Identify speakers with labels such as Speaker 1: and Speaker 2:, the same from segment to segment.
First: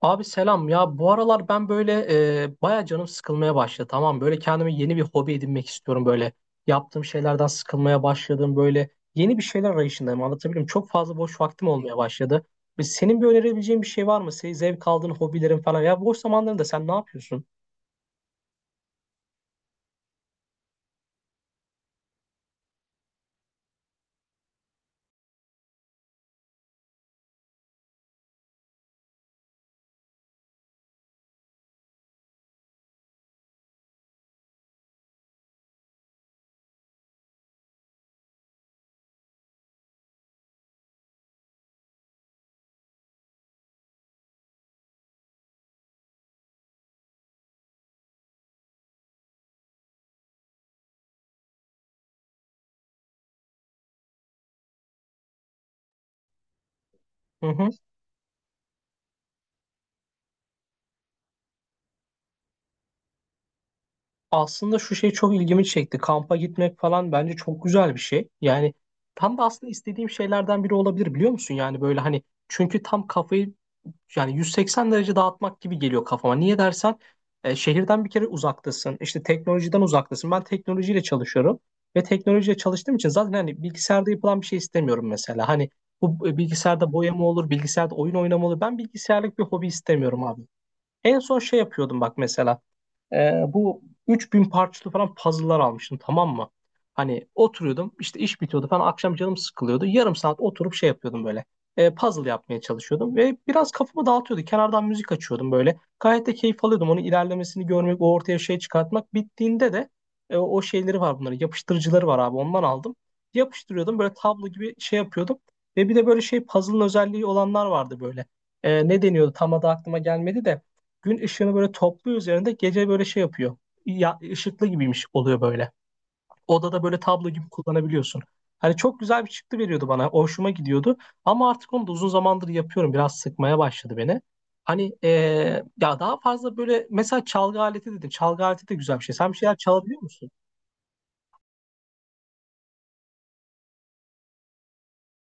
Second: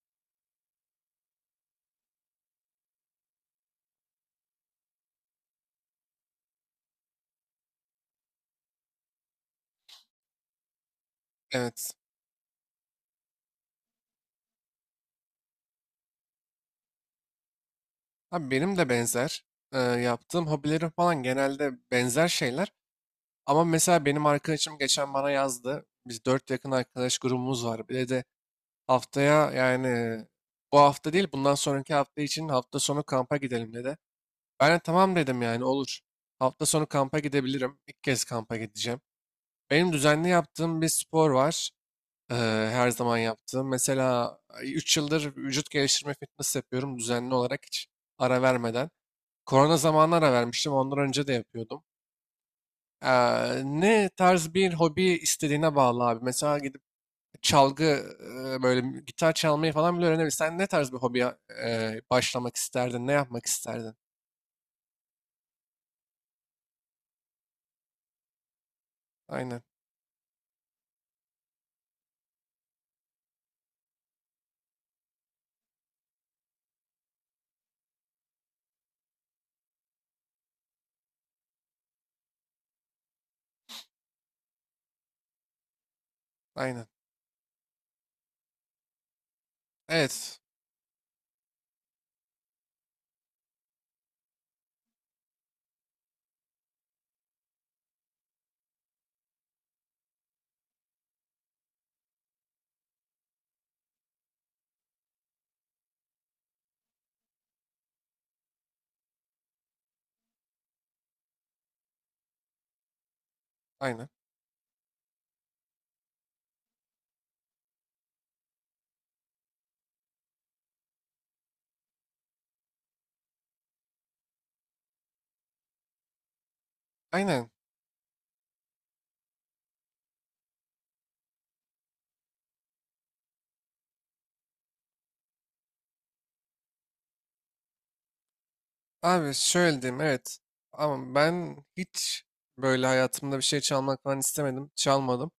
Speaker 1: Abi selam ya, bu aralar ben böyle baya canım sıkılmaya başladı, tamam mı? Böyle kendime yeni bir hobi edinmek istiyorum, böyle yaptığım şeylerden sıkılmaya başladım, böyle yeni bir şeyler arayışındayım, anlatabilirim. Çok fazla boş vaktim
Speaker 2: Evet.
Speaker 1: olmaya başladı. Senin bir önerebileceğin bir şey var mı? Senin zevk aldığın hobilerin falan, ya boş zamanlarında sen ne yapıyorsun?
Speaker 2: Abi benim de benzer. Yaptığım hobilerim falan genelde benzer şeyler. Ama mesela benim arkadaşım geçen bana yazdı. Biz dört yakın arkadaş grubumuz var. Bir de haftaya yani bu hafta değil bundan sonraki hafta için hafta sonu kampa gidelim dedi. Ben de tamam dedim yani olur. Hafta sonu kampa gidebilirim. İlk kez kampa gideceğim. Benim düzenli yaptığım bir spor var. Ee, her zaman yaptığım. Mesela 3 yıldır vücut geliştirme fitness yapıyorum düzenli olarak hiç ara vermeden. Korona zamanlara vermiştim. Ondan önce de yapıyordum. Ne tarz bir hobi istediğine bağlı abi. Mesela gidip
Speaker 1: Hı hı.
Speaker 2: çalgı böyle gitar çalmayı falan bile öğrenebilirsin. Sen ne tarz bir hobiye başlamak isterdin? Ne yapmak isterdin?
Speaker 1: Aslında şu şey çok ilgimi çekti, kampa gitmek falan bence çok güzel bir şey yani, tam da
Speaker 2: Aynen.
Speaker 1: aslında istediğim şeylerden biri olabilir, biliyor musun? Yani böyle, hani, çünkü tam kafayı, yani 180 derece dağıtmak gibi geliyor kafama. Niye dersen, şehirden bir kere uzaktasın. İşte teknolojiden uzaktasın. Ben teknolojiyle çalışıyorum ve teknolojiyle çalıştığım için zaten hani bilgisayarda yapılan bir şey istemiyorum mesela. Hani bu
Speaker 2: Aynen.
Speaker 1: bilgisayarda boyama olur, bilgisayarda oyun oynama olur. Ben bilgisayarlık bir hobi istemiyorum
Speaker 2: Evet.
Speaker 1: abi. En son şey yapıyordum, bak mesela. Bu 3.000 parçalı falan puzzle'lar almıştım, tamam mı? Hani oturuyordum, işte iş bitiyordu falan, akşam canım sıkılıyordu. Yarım saat oturup şey yapıyordum böyle. Puzzle yapmaya çalışıyordum ve biraz kafamı dağıtıyordu. Kenardan müzik açıyordum böyle. Gayet de keyif alıyordum. Onun ilerlemesini görmek, o ortaya şey çıkartmak. Bittiğinde de o şeyleri var bunların. Yapıştırıcıları var abi, ondan aldım. Yapıştırıyordum,
Speaker 2: Aynen.
Speaker 1: böyle tablo gibi şey yapıyordum. Ve bir de böyle şey, puzzle'ın özelliği olanlar vardı böyle. Ne deniyordu, tam adı aklıma gelmedi de gün ışığını böyle topluyor üzerinde, gece böyle şey yapıyor. Ya, ışıklı gibiymiş oluyor böyle. Odada böyle tablo gibi
Speaker 2: Aynen.
Speaker 1: kullanabiliyorsun. Hani çok güzel bir çıktı veriyordu bana. Hoşuma gidiyordu. Ama artık onu da uzun zamandır yapıyorum, biraz sıkmaya başladı beni. Hani ya daha fazla böyle, mesela çalgı aleti dedim. Çalgı aleti de güzel bir şey. Sen
Speaker 2: Abi
Speaker 1: bir şeyler
Speaker 2: şöyle diyeyim
Speaker 1: çalabiliyor musun?
Speaker 2: evet. Ama ben hiç böyle hayatımda bir şey çalmak falan istemedim. Çalmadım.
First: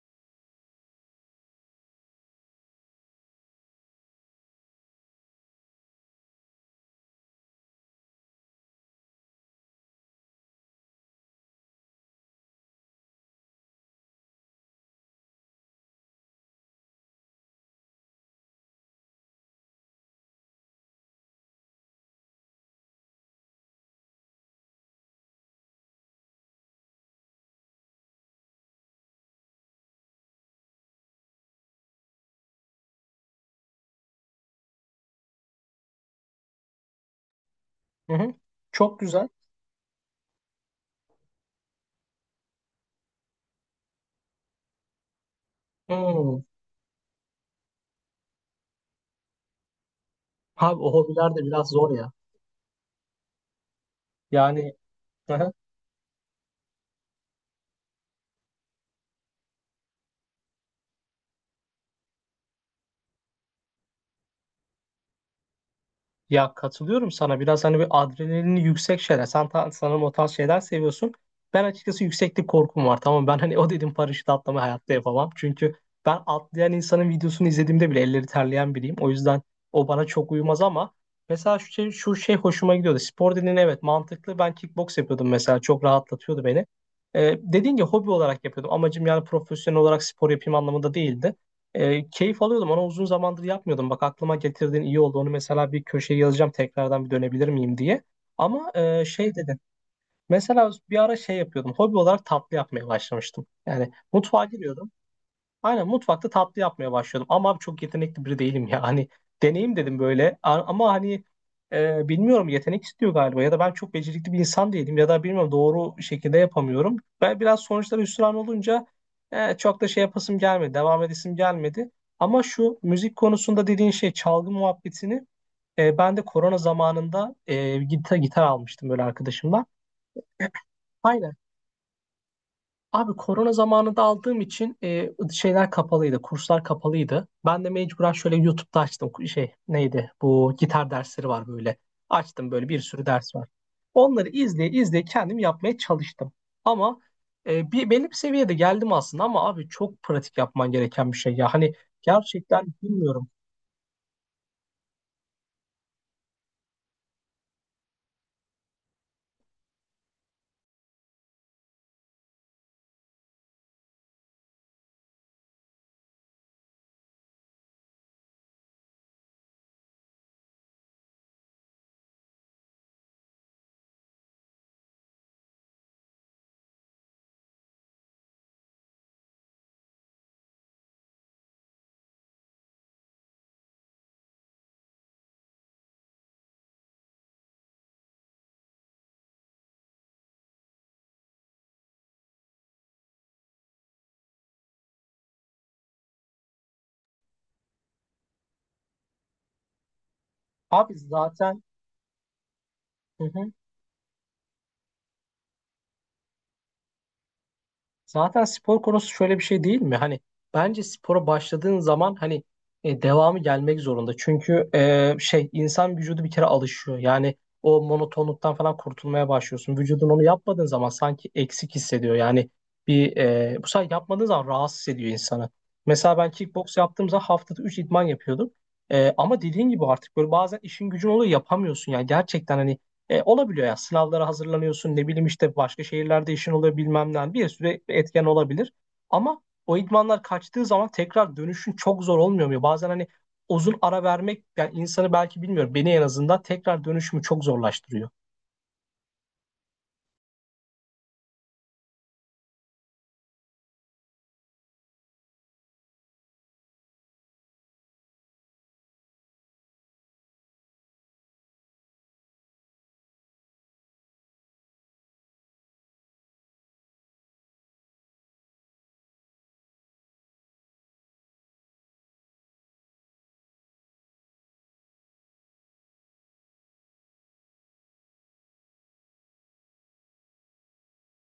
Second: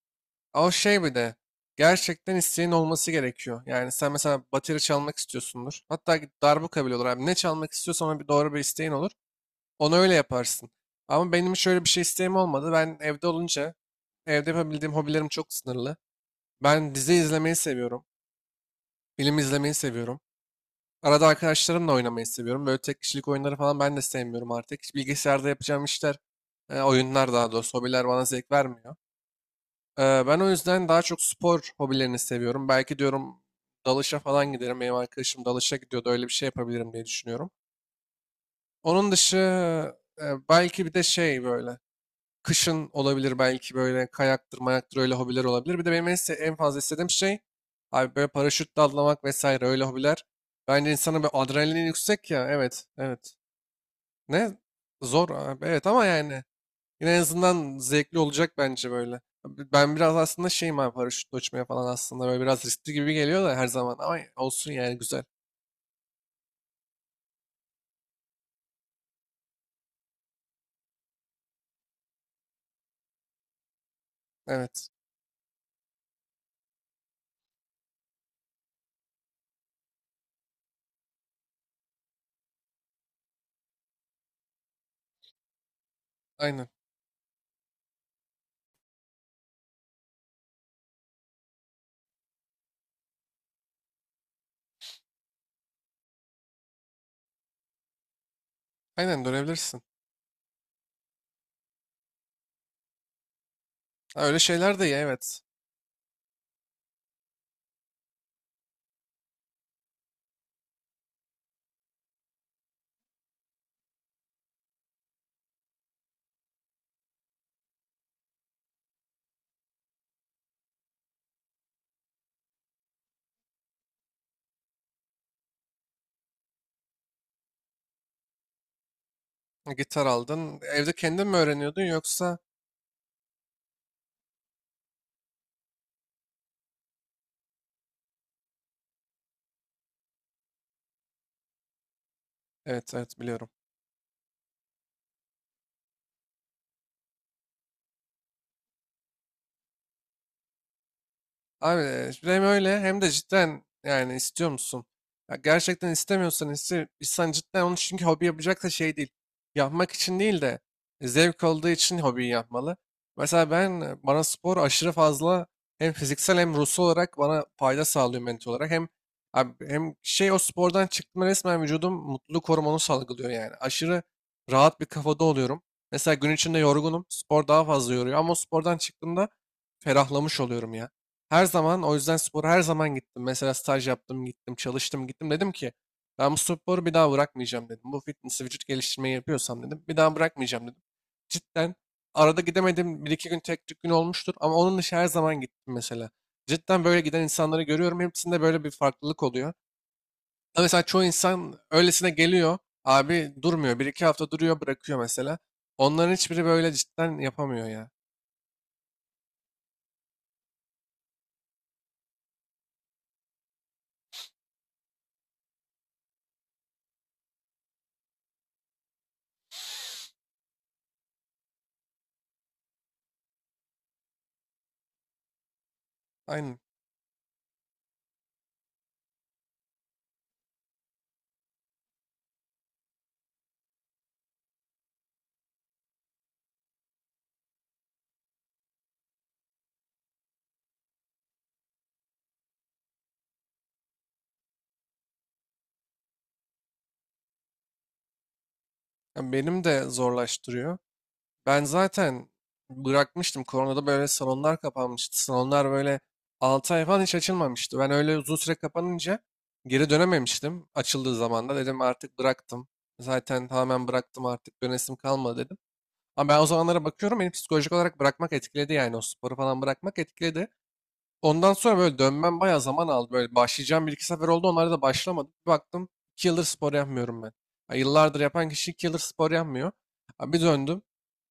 Speaker 2: O şey bir de gerçekten isteğin olması gerekiyor. Yani sen mesela bateri çalmak istiyorsundur. Hatta git darbuka bile olur abi. Ne çalmak istiyorsan ona bir doğru bir isteğin olur. Onu öyle yaparsın. Ama benim şöyle bir şey isteğim olmadı. Ben evde olunca evde yapabildiğim hobilerim çok sınırlı. Ben dizi izlemeyi seviyorum. Film izlemeyi seviyorum. Arada arkadaşlarımla oynamayı seviyorum. Böyle tek kişilik oyunları falan ben de sevmiyorum artık. Hiç bilgisayarda yapacağım işler, oyunlar daha doğrusu hobiler bana zevk vermiyor. Ben o yüzden daha çok spor hobilerini seviyorum. Belki diyorum dalışa falan giderim. Benim arkadaşım dalışa gidiyordu. Öyle bir şey yapabilirim diye düşünüyorum.
Speaker 1: Hı hı. Çok
Speaker 2: Onun
Speaker 1: güzel.
Speaker 2: dışı belki bir de şey böyle kışın olabilir belki böyle kayaktır, mayaktır öyle hobiler olabilir. Bir de benim en, se-
Speaker 1: Hmm.
Speaker 2: en fazla istediğim şey abi böyle paraşütle atlamak vesaire öyle hobiler.
Speaker 1: Abi o
Speaker 2: Bence insanın bir
Speaker 1: hobiler de biraz
Speaker 2: adrenalin
Speaker 1: zor ya.
Speaker 2: yüksek ya. Evet, evet. Ne?
Speaker 1: Yani
Speaker 2: Zor abi. Evet ama yani yine en azından zevkli olacak bence böyle. Ben biraz aslında şeyim abi paraşütle uçmaya falan aslında böyle biraz riskli gibi geliyor da her zaman ama olsun yani güzel.
Speaker 1: ya, katılıyorum sana. Biraz hani bir adrenalini yüksek şeyler. Sen sanırım o tarz şeyler seviyorsun. Ben açıkçası yükseklik korkum var. Tamam, ben hani o dedim, paraşüt atlama
Speaker 2: Evet.
Speaker 1: hayatta yapamam. Çünkü ben atlayan insanın videosunu izlediğimde bile elleri terleyen biriyim. O yüzden o bana çok uyumaz ama mesela şu şey hoşuma gidiyordu. Spor dediğin, evet, mantıklı. Ben kickbox yapıyordum mesela. Çok rahatlatıyordu beni.
Speaker 2: Aynen.
Speaker 1: Dediğin gibi hobi olarak yapıyordum. Amacım yani profesyonel olarak spor yapayım anlamında değildi. Keyif alıyordum. Onu uzun zamandır yapmıyordum. Bak, aklıma getirdiğin iyi oldu. Onu mesela bir köşeye yazacağım, tekrardan bir dönebilir miyim diye. Ama
Speaker 2: Aynen
Speaker 1: şey dedin.
Speaker 2: dönebilirsin.
Speaker 1: Mesela bir ara şey yapıyordum. Hobi olarak tatlı yapmaya başlamıştım. Yani
Speaker 2: Ha, öyle
Speaker 1: mutfağa
Speaker 2: şeyler de
Speaker 1: giriyordum.
Speaker 2: iyi evet.
Speaker 1: Aynen, mutfakta tatlı yapmaya başladım. Ama abi çok yetenekli biri değilim ya. Hani deneyim dedim böyle. Ama hani, bilmiyorum, yetenek istiyor galiba. Ya da ben çok becerikli bir insan değilim. Ya da bilmiyorum, doğru şekilde yapamıyorum. Ben biraz sonuçlara hüsran olunca çok da şey yapasım gelmedi. Devam edesim gelmedi. Ama şu müzik konusunda dediğin şey, çalgı muhabbetini, ben de korona zamanında gitar almıştım böyle arkadaşımla.
Speaker 2: Gitar aldın. Evde kendin
Speaker 1: Aynen.
Speaker 2: mi öğreniyordun yoksa?
Speaker 1: Abi korona zamanında aldığım için şeyler kapalıydı, kurslar kapalıydı. Ben de mecburen şöyle YouTube'da açtım, şey neydi, bu gitar dersleri var böyle. Açtım, böyle bir
Speaker 2: Evet,
Speaker 1: sürü
Speaker 2: evet,
Speaker 1: ders var.
Speaker 2: biliyorum.
Speaker 1: Onları izleye izleye kendim yapmaya çalıştım. Ama bir belli bir seviyede geldim aslında, ama abi çok pratik yapman gereken bir şey ya. Hani
Speaker 2: Abi hem
Speaker 1: gerçekten
Speaker 2: öyle hem de
Speaker 1: bilmiyorum.
Speaker 2: cidden yani istiyor musun? Ya gerçekten istemiyorsan iste, insan cidden onu çünkü hobi yapacak da şey değil. Yapmak için değil de zevk olduğu için hobiyi yapmalı. Mesela ben bana spor aşırı fazla hem fiziksel hem ruhsal olarak bana fayda sağlıyor mental olarak. Hem abi, hem şey o spordan çıktığımda resmen vücudum mutluluk hormonu salgılıyor yani. Aşırı rahat bir kafada oluyorum. Mesela gün içinde yorgunum. Spor daha fazla yoruyor ama o spordan çıktığımda ferahlamış oluyorum ya. Her zaman o yüzden spora her zaman gittim. Mesela staj yaptım, gittim, çalıştım, gittim. Dedim ki ben bu sporu bir daha bırakmayacağım dedim. Bu fitness vücut geliştirmeyi yapıyorsam dedim. Bir daha bırakmayacağım dedim. Cidden arada gidemedim. Bir iki gün tek tük gün olmuştur. Ama onun dışı her zaman gittim mesela. Cidden böyle giden insanları görüyorum. Hepsinde böyle bir farklılık oluyor. Ama mesela
Speaker 1: Abi
Speaker 2: çoğu
Speaker 1: zaten
Speaker 2: insan öylesine geliyor. Abi durmuyor. Bir iki hafta duruyor bırakıyor mesela. Onların hiçbiri böyle cidden yapamıyor ya.
Speaker 1: zaten spor konusu şöyle bir şey değil mi? Hani bence spora başladığın zaman hani devamı gelmek zorunda. Çünkü şey, insan vücudu bir kere alışıyor. Yani o monotonluktan falan kurtulmaya başlıyorsun. Vücudun onu yapmadığın zaman sanki eksik hissediyor. Yani bu sefer yapmadığın zaman rahatsız ediyor insanı. Mesela ben
Speaker 2: Aynen.
Speaker 1: kickbox yaptığım zaman haftada 3 idman yapıyordum. Ama dediğin gibi artık böyle bazen işin gücün oluyor, yapamıyorsun. Yani gerçekten hani olabiliyor yani, sınavlara hazırlanıyorsun, ne bileyim işte başka şehirlerde işin oluyor, bilmem ne, bir sürü etken olabilir. Ama o idmanlar kaçtığı zaman tekrar dönüşün çok zor olmuyor mu? Bazen hani uzun ara vermek yani insanı, belki bilmiyorum, beni en azından tekrar dönüşümü çok zorlaştırıyor.
Speaker 2: Ya benim de zorlaştırıyor. Ben zaten bırakmıştım. Koronada böyle salonlar kapanmıştı. Salonlar böyle 6 ay falan hiç açılmamıştı. Ben öyle uzun süre kapanınca geri dönememiştim. Açıldığı zaman da dedim artık bıraktım. Zaten tamamen bıraktım artık dönesim kalmadı dedim. Ama ben o zamanlara bakıyorum beni psikolojik olarak bırakmak etkiledi yani o sporu falan bırakmak etkiledi. Ondan sonra böyle dönmem bayağı zaman aldı. Böyle başlayacağım bir iki sefer oldu. Onlara da başlamadım. Bir baktım 2 yıldır spor yapmıyorum ben. Ya yıllardır yapan kişi 2 yıldır spor yapmıyor. Abi bir döndüm.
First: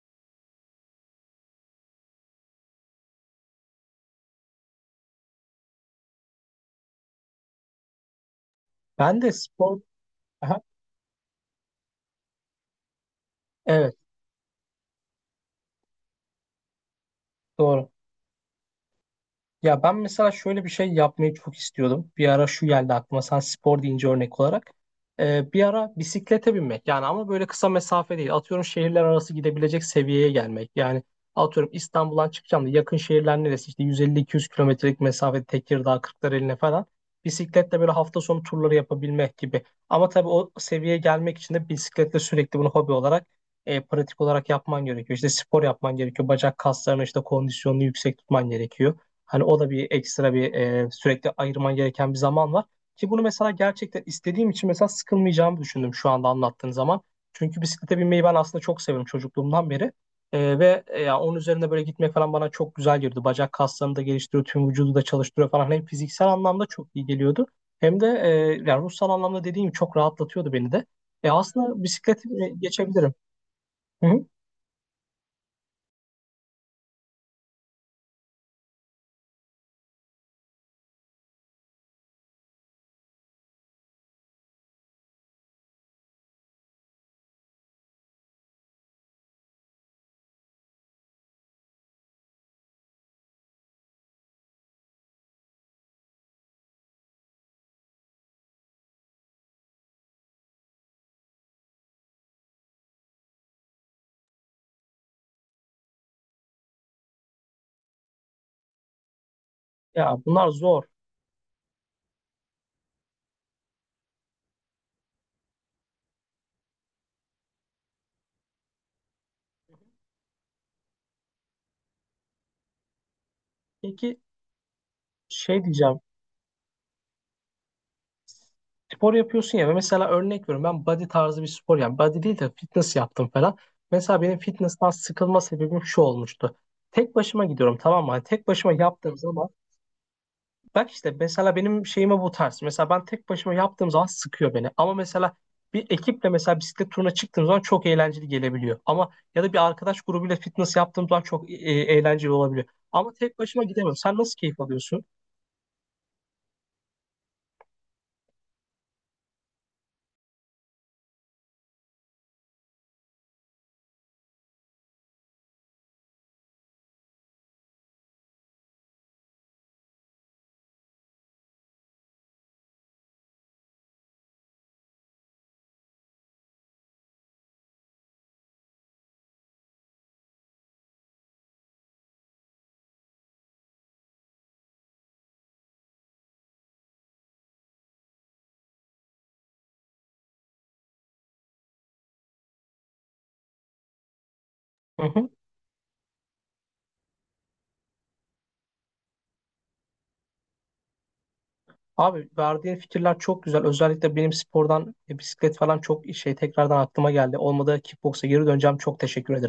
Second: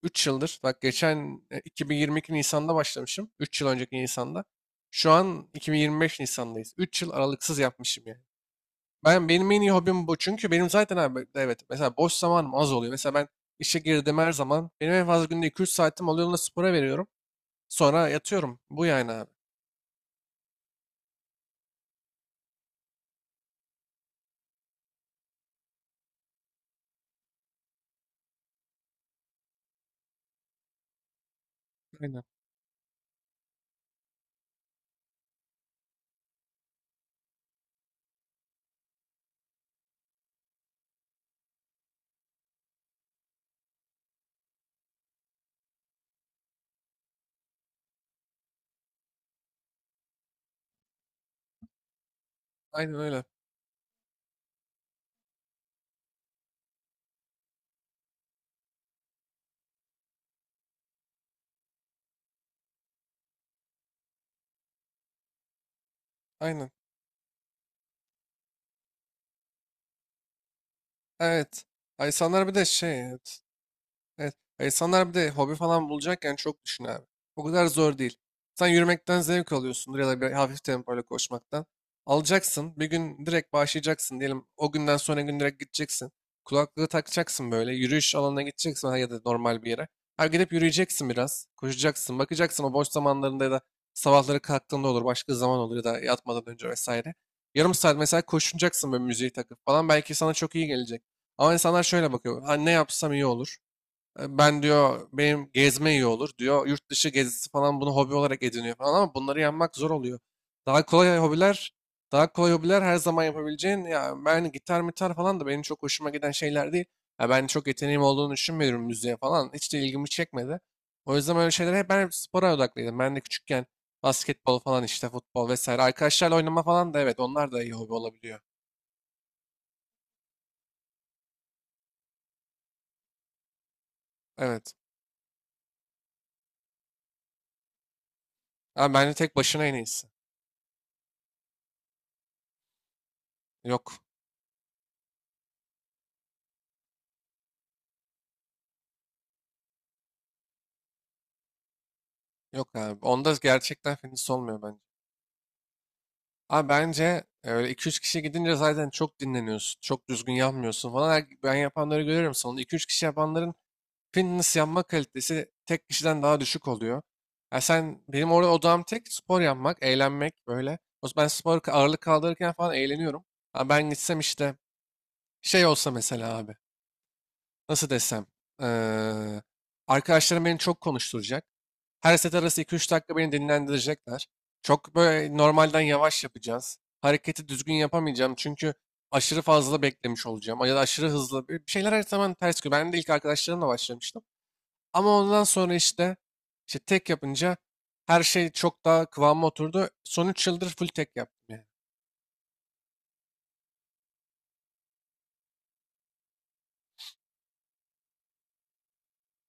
Speaker 2: 3 yıldır. Bak geçen 2022 Nisan'da başlamışım. Üç yıl önceki Nisan'da. Şu an 2025 Nisan'dayız. 3 yıl aralıksız yapmışım yani.
Speaker 1: Ben
Speaker 2: Ben
Speaker 1: de
Speaker 2: benim en iyi
Speaker 1: spor.
Speaker 2: hobim bu. Çünkü
Speaker 1: Aha,
Speaker 2: benim zaten abi evet mesela boş zamanım az oluyor. Mesela ben işe
Speaker 1: evet,
Speaker 2: girdim her zaman. Benim en fazla günde 2-3 saatim oluyor. Onu da spora veriyorum.
Speaker 1: doğru.
Speaker 2: Sonra yatıyorum. Bu yani abi.
Speaker 1: Ya, ben mesela şöyle bir şey yapmayı çok istiyordum. Bir ara şu geldi aklıma sen spor deyince, örnek olarak. Bir ara bisiklete binmek, yani ama böyle kısa mesafe değil. Atıyorum şehirler arası gidebilecek seviyeye gelmek. Yani atıyorum,
Speaker 2: Aynen.
Speaker 1: İstanbul'dan çıkacağım da yakın şehirler neresi, işte 150-200 kilometrelik mesafe, Tekirdağ, Kırklareli'ne falan. Bisikletle böyle hafta sonu turları yapabilmek gibi. Ama tabii o seviyeye gelmek için de bisikletle sürekli bunu hobi olarak, pratik olarak yapman gerekiyor. İşte spor yapman gerekiyor. Bacak kaslarını, işte kondisyonunu yüksek tutman gerekiyor. Hani o da bir ekstra, sürekli ayırman gereken bir zaman var.
Speaker 2: Aynen
Speaker 1: Ki bunu
Speaker 2: öyle.
Speaker 1: mesela gerçekten istediğim için mesela sıkılmayacağımı düşündüm şu anda anlattığın zaman. Çünkü bisiklete binmeyi ben aslında çok seviyorum çocukluğumdan beri. Ve ya onun üzerinde böyle gitmek falan bana çok güzel geliyordu. Bacak kaslarını da geliştiriyor, tüm vücudu da çalıştırıyor falan. Hem fiziksel anlamda
Speaker 2: Aynen.
Speaker 1: çok iyi geliyordu. Hem de yani ruhsal anlamda, dediğim gibi, çok rahatlatıyordu beni de.
Speaker 2: Evet.
Speaker 1: Aslında
Speaker 2: Ay
Speaker 1: bisikleti
Speaker 2: insanlar bir de şey,
Speaker 1: geçebilirim.
Speaker 2: evet,
Speaker 1: Hı hı.
Speaker 2: evet. Ya İnsanlar bir de hobi falan bulacakken çok düşün abi. O kadar zor değil. Sen yürümekten zevk alıyorsundur ya da bir hafif tempoyla koşmaktan. Alacaksın. Bir gün direkt başlayacaksın diyelim. O günden sonra gün direkt gideceksin. Kulaklığı takacaksın böyle. Yürüyüş alanına gideceksin ha ya da normal bir yere. Ha gidip yürüyeceksin biraz. Koşacaksın. Bakacaksın o boş zamanlarında ya da sabahları kalktığında olur. Başka zaman olur ya da yatmadan önce vesaire. Yarım saat mesela koşunacaksın böyle müziği takıp falan. Belki sana çok iyi gelecek. Ama insanlar şöyle bakıyor. Ha, ne yapsam iyi olur. E, ben diyor benim gezme iyi olur diyor. Yurt dışı gezisi falan bunu hobi olarak ediniyor falan ama bunları yapmak zor
Speaker 1: Ya,
Speaker 2: oluyor.
Speaker 1: bunlar zor.
Speaker 2: Daha kolay hobiler, daha kolay hobiler her zaman yapabileceğin ya ben gitar mitar falan da benim çok hoşuma giden şeyler değil. Ya ben çok yeteneğim olduğunu düşünmüyorum müziğe falan. Hiç de ilgimi çekmedi. O yüzden öyle şeylere hep ben hep spora odaklıydım. Ben de küçükken
Speaker 1: Peki,
Speaker 2: basketbol falan işte futbol
Speaker 1: şey
Speaker 2: vesaire.
Speaker 1: diyeceğim,
Speaker 2: Arkadaşlarla oynama falan da evet onlar da iyi hobi olabiliyor.
Speaker 1: spor yapıyorsun ya, ve mesela örnek veriyorum, ben body tarzı bir spor, yani body değil de fitness yaptım falan. Mesela benim
Speaker 2: Evet.
Speaker 1: fitness'tan sıkılma sebebim şu olmuştu. Tek başıma gidiyorum, tamam mı? Hani tek başıma
Speaker 2: Ama bence
Speaker 1: yaptığım
Speaker 2: tek
Speaker 1: zaman,
Speaker 2: başına en iyisi.
Speaker 1: bak işte mesela benim şeyime bu tarz. Mesela ben tek başıma yaptığım
Speaker 2: Yok.
Speaker 1: zaman sıkıyor beni. Ama mesela bir ekiple mesela bisiklet turuna çıktığım zaman çok eğlenceli gelebiliyor. Ama ya da bir arkadaş grubuyla fitness yaptığım zaman çok eğlenceli olabiliyor.
Speaker 2: Yok abi.
Speaker 1: Ama
Speaker 2: Onda
Speaker 1: tek başıma gidemiyorum.
Speaker 2: gerçekten
Speaker 1: Sen
Speaker 2: fitness
Speaker 1: nasıl keyif
Speaker 2: olmuyor bence.
Speaker 1: alıyorsun?
Speaker 2: Abi bence öyle iki üç kişi gidince zaten çok dinleniyorsun. Çok düzgün yanmıyorsun falan. Ben yapanları görüyorum. Sonunda iki üç kişi yapanların fitness yanma kalitesi tek kişiden daha düşük oluyor. Ya sen benim orada odam tek spor yapmak, eğlenmek böyle. O ben spor ağırlık kaldırırken falan eğleniyorum. Ama ben gitsem işte şey olsa mesela abi. Nasıl desem. eee, arkadaşlarım beni çok konuşturacak. Her set arası iki üç dakika beni dinlendirecekler. Çok böyle normalden yavaş yapacağız. Hareketi düzgün yapamayacağım çünkü aşırı fazla beklemiş olacağım. Ya da aşırı hızlı. Bir şeyler her zaman ters gidiyor. Ben de ilk arkadaşlarımla başlamıştım.
Speaker 1: Hı
Speaker 2: Ama
Speaker 1: hı.
Speaker 2: ondan sonra işte, işte tek yapınca her şey çok daha kıvama oturdu. Son 3 yıldır full tek yaptım yani.
Speaker 1: Abi, verdiğin fikirler çok güzel. Özellikle benim spordan, bisiklet falan çok şey tekrardan aklıma geldi. Olmadı kickboksa geri döneceğim. Çok teşekkür ederim.